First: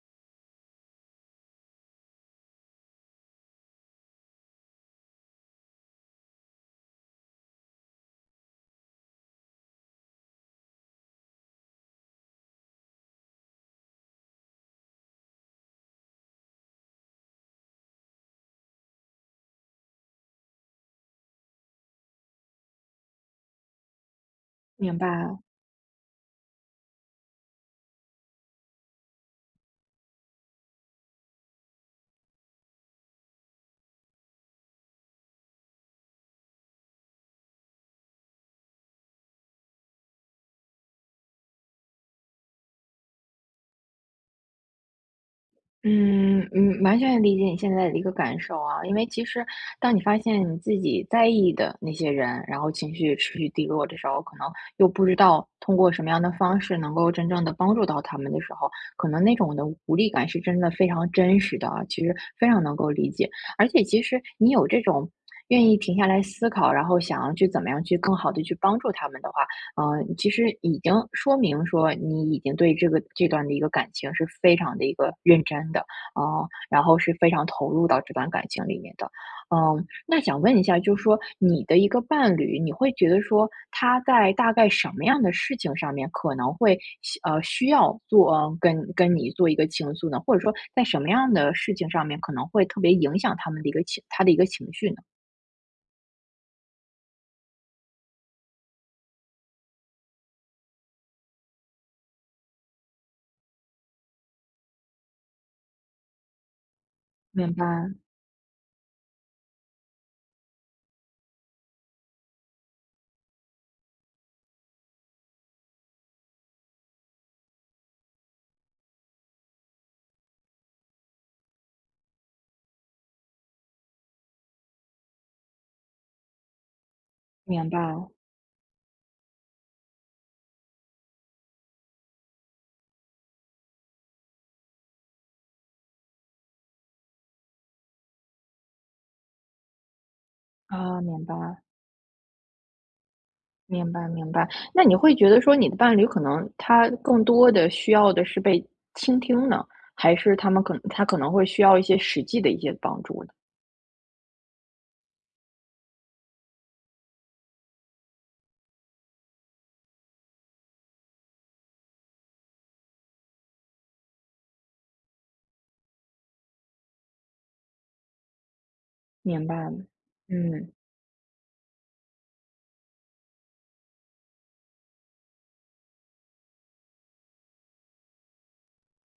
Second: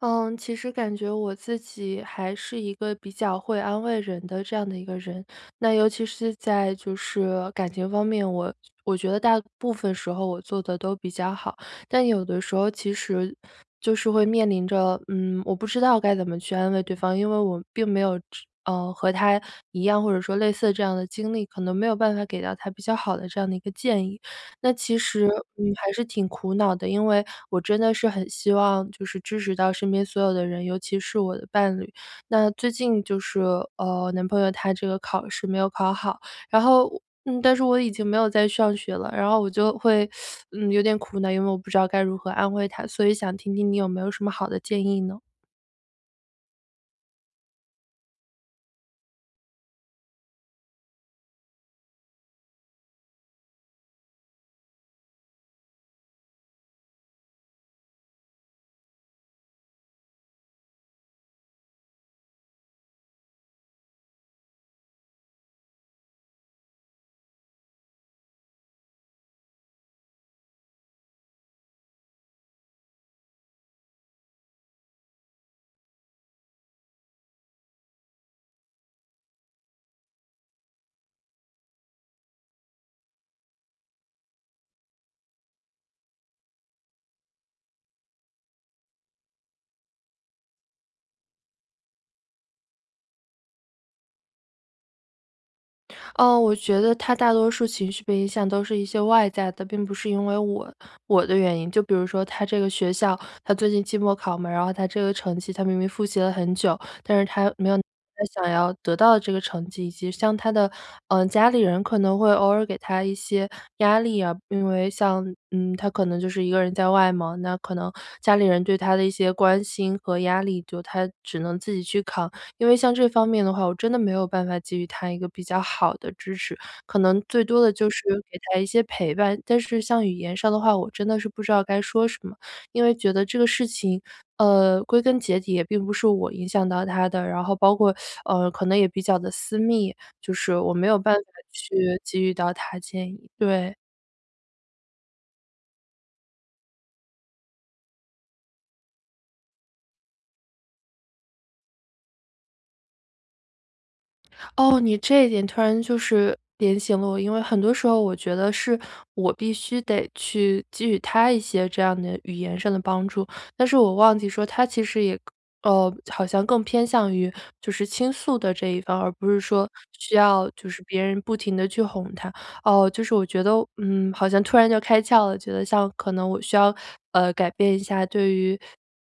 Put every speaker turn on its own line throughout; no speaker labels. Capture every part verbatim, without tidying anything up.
嗯，其实感觉我自己还是一个比较会安慰人的这样的一个人，那尤其是在就是感情方面，我我觉得大部分时候我做的都比较好，但有的时候其实就是会面临着，嗯，我不知道该怎么去安慰对方，因为我并没有知呃，和他一样或者说类似这样的经历，可能没有办法给到他比较好的这样的一个建议。那其
明白。
实，嗯，还是挺苦恼的，因为我真的是很希望就是支持到身边所有的人，尤其是我的伴侣。那最近就是，呃，男朋友他这个考试没有考好，然后嗯，但是我已经没有在上学了，然后我就会，嗯，有点苦恼，因为我不知道该如何安慰他，所以想听听你有没有什么好的建议呢？
嗯嗯，完全理解你现在的一个感受啊。因为其实当你发现你自己在意的那些人，然后情绪持续低落的时候，可能又不知道通过什么样的方式能够真正的帮助到他们的时候，可能那种的无力感是真的非常真实的啊，其实非常能够理解。而且其实你有这种。愿意停下来思考，然后想要去怎么样去更好的去帮助他们的话，嗯，其实已经说明说你已经对这个这段的一个感情是非常的一个认真的，啊、呃然后是非常投入到这段感情里面的。嗯，那想问一下，就是说你的一个伴侣，你会觉得说他在大概什么样的事情上面可能会需呃需要做、呃跟跟你做一个倾诉呢？或者说在什么样的事情上面可能会特别影响他们的一个情他的一个情绪呢？
哦，我觉得他大多数情绪被影响都是一些外在的，并不是因为我我的原因。就比如说他这个学校，他最近期末考嘛，然后他这个成绩，他明明复习了很久，但是他
明白，
没有拿他想要得到的这个成绩，以及像他的嗯、呃家里人可能会偶尔给他一些压力啊，因为像嗯他可能就是一个人在外嘛，那可能家里人对他的一些关心和压力，就他只能自己去扛。因为像这方面的话，我真的没有办法给予他一个比较好的支持，可能最多
明
的
白
就是给他一些陪伴。但是像语言上的话，我真的是不知道该说什么，因为觉得这个事情，呃，归根结底也并不是我影响到他的，然后包括呃，可能也比较的私密，就是我没有
啊，
办法
明白。
去给予到他建议。对。
明白明白。那你会觉得说你的伴侣可能他更多的需要的是被倾听呢，还是他们可能他可能会需要一些实际的一些帮助呢？
哦，你这一点突然就是点醒了我，因为很多时候我觉得是我必须得去给予他一些这样的语言上的帮助，但是我忘记说他其实也呃，好像更偏向于就是倾诉的这一方，而不是
明
说
白了。
需要就
嗯。
是别人不停的去哄他。哦，就是我觉得，嗯，好像突然就开窍了，觉得像可能我需要，呃，改变一下对于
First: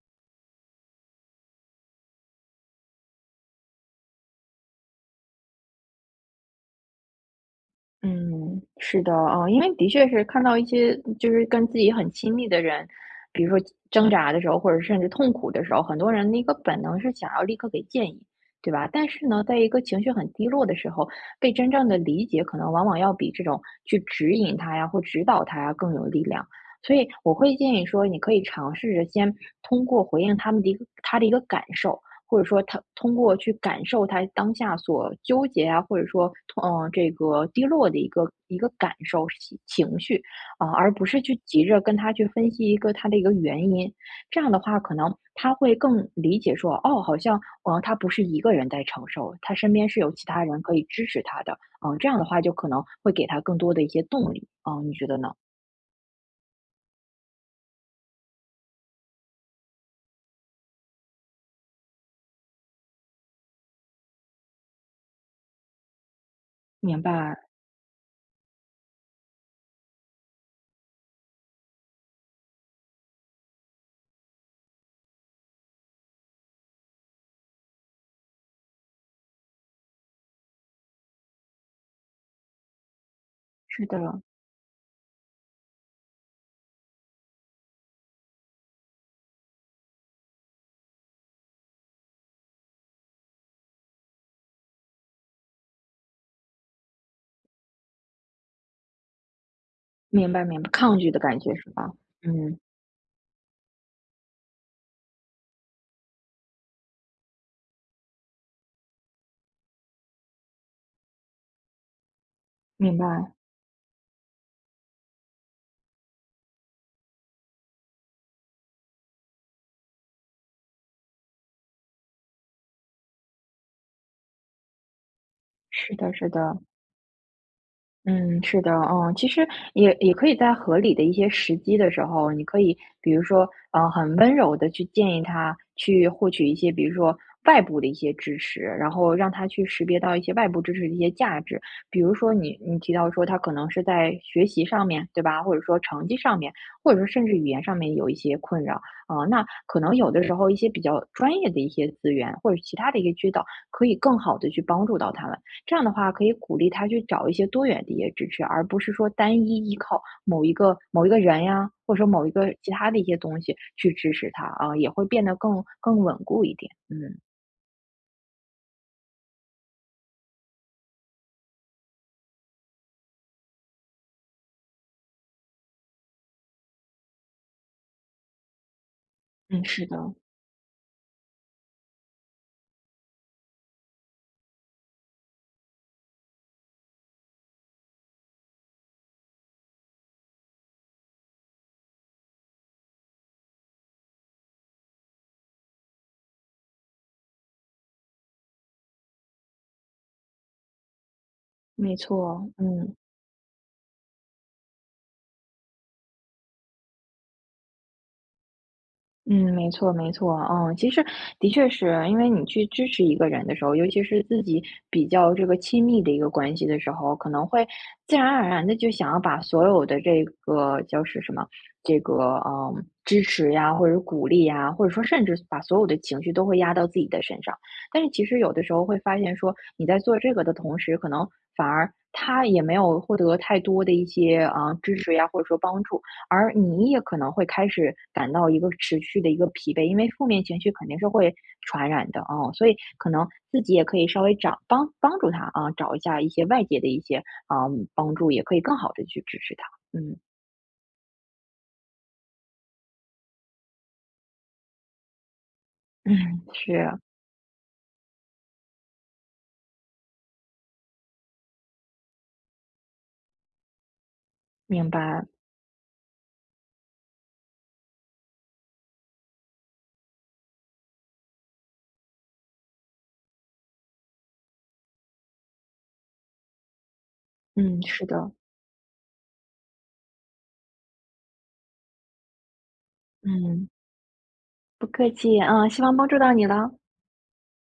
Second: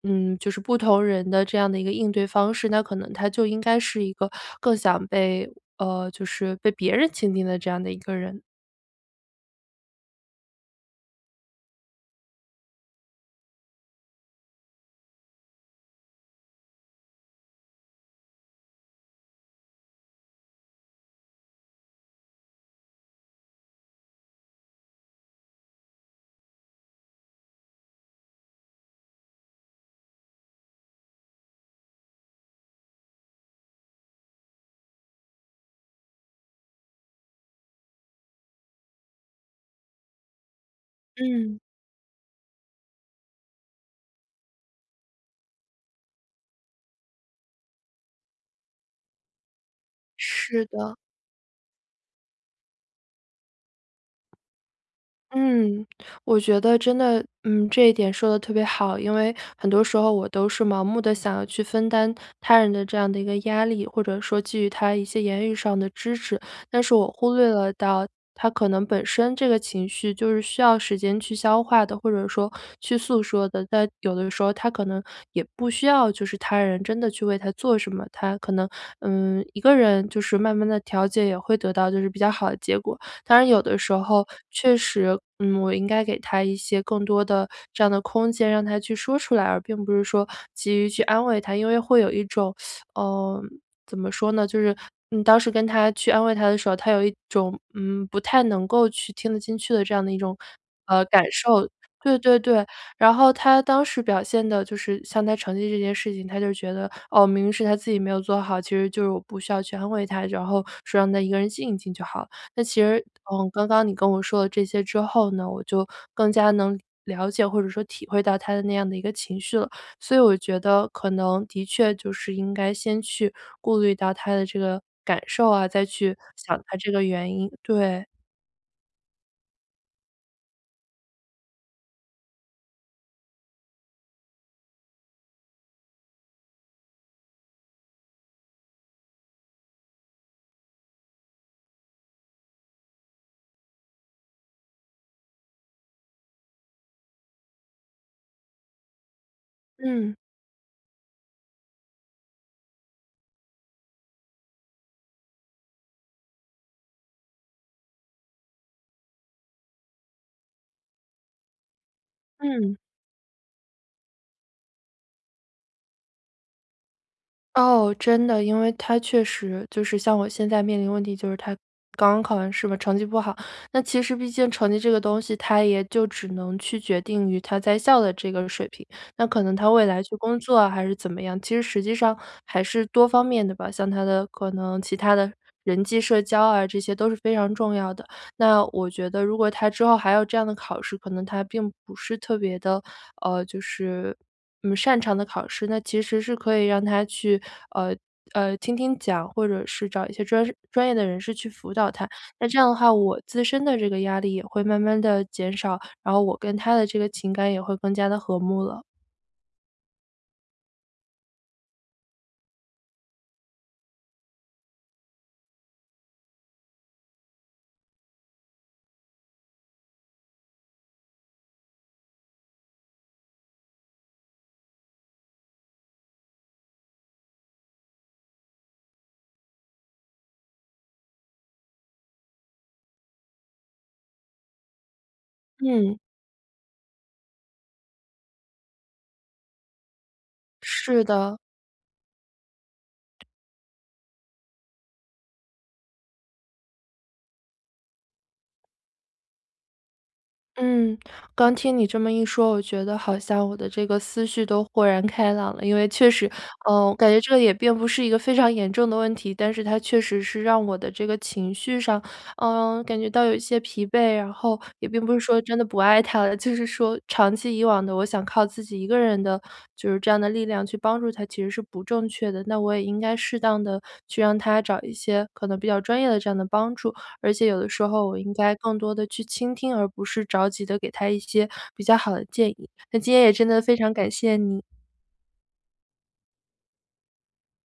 嗯，就是不同人的这样的一个应对方式，那可能他就应该是一个更想被呃，就是被别人倾听的这样的一个人。
嗯，是的。啊，因为的确是看到一些就是跟自己很亲密的人，比如说挣扎的时候，或者甚至痛苦的时候，很多人的一个本能是想要立刻给建议，对吧？但是呢，在一个情绪很低落的时候，被真正的理解，可能往往要比这种去指引他呀或指导他呀更有力量。所以我会建议说，你可以尝试着先通过回应他们的一个他的一个感受，或者说他通过去感受他当下所纠结啊，或者说嗯，呃这个低落的一个一个感受情情绪，啊，而不是去
嗯，
急着跟他去分析一个他的一个原因。这样的话，可能他会更理解说，哦，好像呃，他不是一个人在承受，他身边是有其他人
是
可以
的。
支持他的。嗯，这样的话就可能会给他更多的一些动力。嗯，你觉得呢？
嗯，我觉得真的，嗯，这一点说的特别好。因为很多时候我都是盲目的想要去分担他人的这样的一个压力，或者说给予他一些言语上的支持，但是
明
我忽
白，
略了到他可能本身这个情绪就是需要时间去消化的，或者说去诉说的。但有的时候他可能也不需要就是他人真的去为他做什么，他可能，嗯，一个人就是慢慢的调节也会得到就是比较好的结果。当然有的
是
时
的。
候确实，嗯，我应该给他一些更多的这样的空间，让他去说出来，而并不是说急于去安慰他，因为会有一种，嗯，怎么说呢，就是嗯，当时跟他去安慰他的时候，他有一种嗯不太能够去听得进去的这样的一
明
种
白明白，抗
呃
拒的
感
感觉
受。
是吧？
对对
嗯，
对，然后他当时表现的就是像他成绩这件事情，他就觉得哦，明明是他自己没有做好，其实就是我不需要去安慰他，然后说让他一个人静一静就好了。那其
明
实，
白，
嗯，刚刚你跟我说了这些之后呢，我就更加能了解或者说体会到他的那样的一个情绪了。所以我觉得可能的确就是应该先去顾虑到他的这个感受啊，再
是的
去
是
想
的。
他这个原因。对，
嗯，是的。嗯，其实也也可以在合理的一些时机的时候，你可以比如说，呃，很温柔的去建议他去获取一些，比如说外部的一些支持，然后让他去识别到一些外部支持的一些价值。比如说你你提到说他可能是在学习上面，对吧？或者说成绩上面，或者说甚至语言上面有一些困扰啊，呃那可能有
嗯，
的时候一些比较专业的一些资源或者其他的一些渠道，可以更好的去帮助到他们。这样的话可以鼓励他去找一些多元的一些支持，而不是说单一依靠某一个某一个人呀，或者说某一个其
嗯。
他的一些东西去支持他啊，也会变得更更稳固一点。嗯。
哦，真的，因为他确实就是像我现在面临问题，就是他刚刚考完试嘛，成绩不好。那其实毕竟成绩这个东西，他也就只能去决定于他在校的这个水平。那可能
嗯，
他未
是的，
来去工作啊，还是怎么样，其实实际上还是多方面的吧，像他的可能其他的人际社交啊，这些都是非常重要的。那我觉得如果他之后还有这样的考试，可能他并不是特别的，呃，就是嗯，擅长的考试，那其实是可以让他去，呃呃，听听讲，或者是找一些专专业的人士去辅导
没
他。那
错。
这样的话，
嗯。
我自身的这个压力也会慢慢的减少，然后我跟他的这个情感也会更加的和睦了。
嗯，没错，没错。嗯，其实的确是因为你去支持一个人的时候，尤其是自己比较这个亲密的一个关系的时候，可能会自然而然的就想要把所有的这个叫是什么，这个嗯支持呀，或者是鼓励呀，或者说甚至把所有的情绪都会压到自己的身上。但是其实有的时候会发现说，你在做这个的同时，可能反而他也没有获得太多的一些啊、呃支持呀，或者说帮
嗯，
助。而你也可能会开始感到一个持续的一个疲惫，因为负面情绪肯定
是
是会
的。
传染的啊，所以可能自己也可以稍微找帮帮助他啊，找一下一些外界的一些啊、帮助，也可以更好的去支持他。嗯。
嗯，刚听你这么一说，我觉得好像我的这个思绪都豁然开朗了。因为确实，
嗯，
嗯，
是
我感觉这个也并不是一个非常严重的问题，但是它确实是让我的这个情绪上，嗯、感觉到有一些疲惫。然后也
明
并不是
白。
说真的不爱他了，就是说长期以往的，我想靠自己一个人的，就是这样的力量去帮助他，其实是不正确的。那我也应该适当的去让他找一些可能比较专业的这样的帮助。而且有的
嗯，
时
是
候我
的。
应该更多的去倾听，而不是着急的给他一些比较好的建议。那今天也真的
嗯，
非常感谢你。
不客气啊，希望帮助到你了。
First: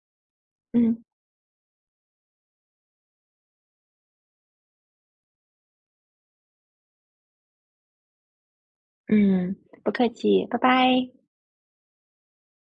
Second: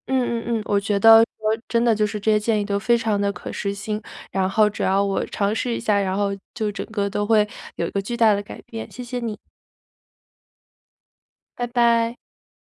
嗯嗯嗯，我觉
嗯
得说真的就是这些建议都非常的可实行，然后只要我尝试一下，然后就整个都会有一个巨大的改变，谢谢你，
嗯，不客气，拜拜。
拜拜。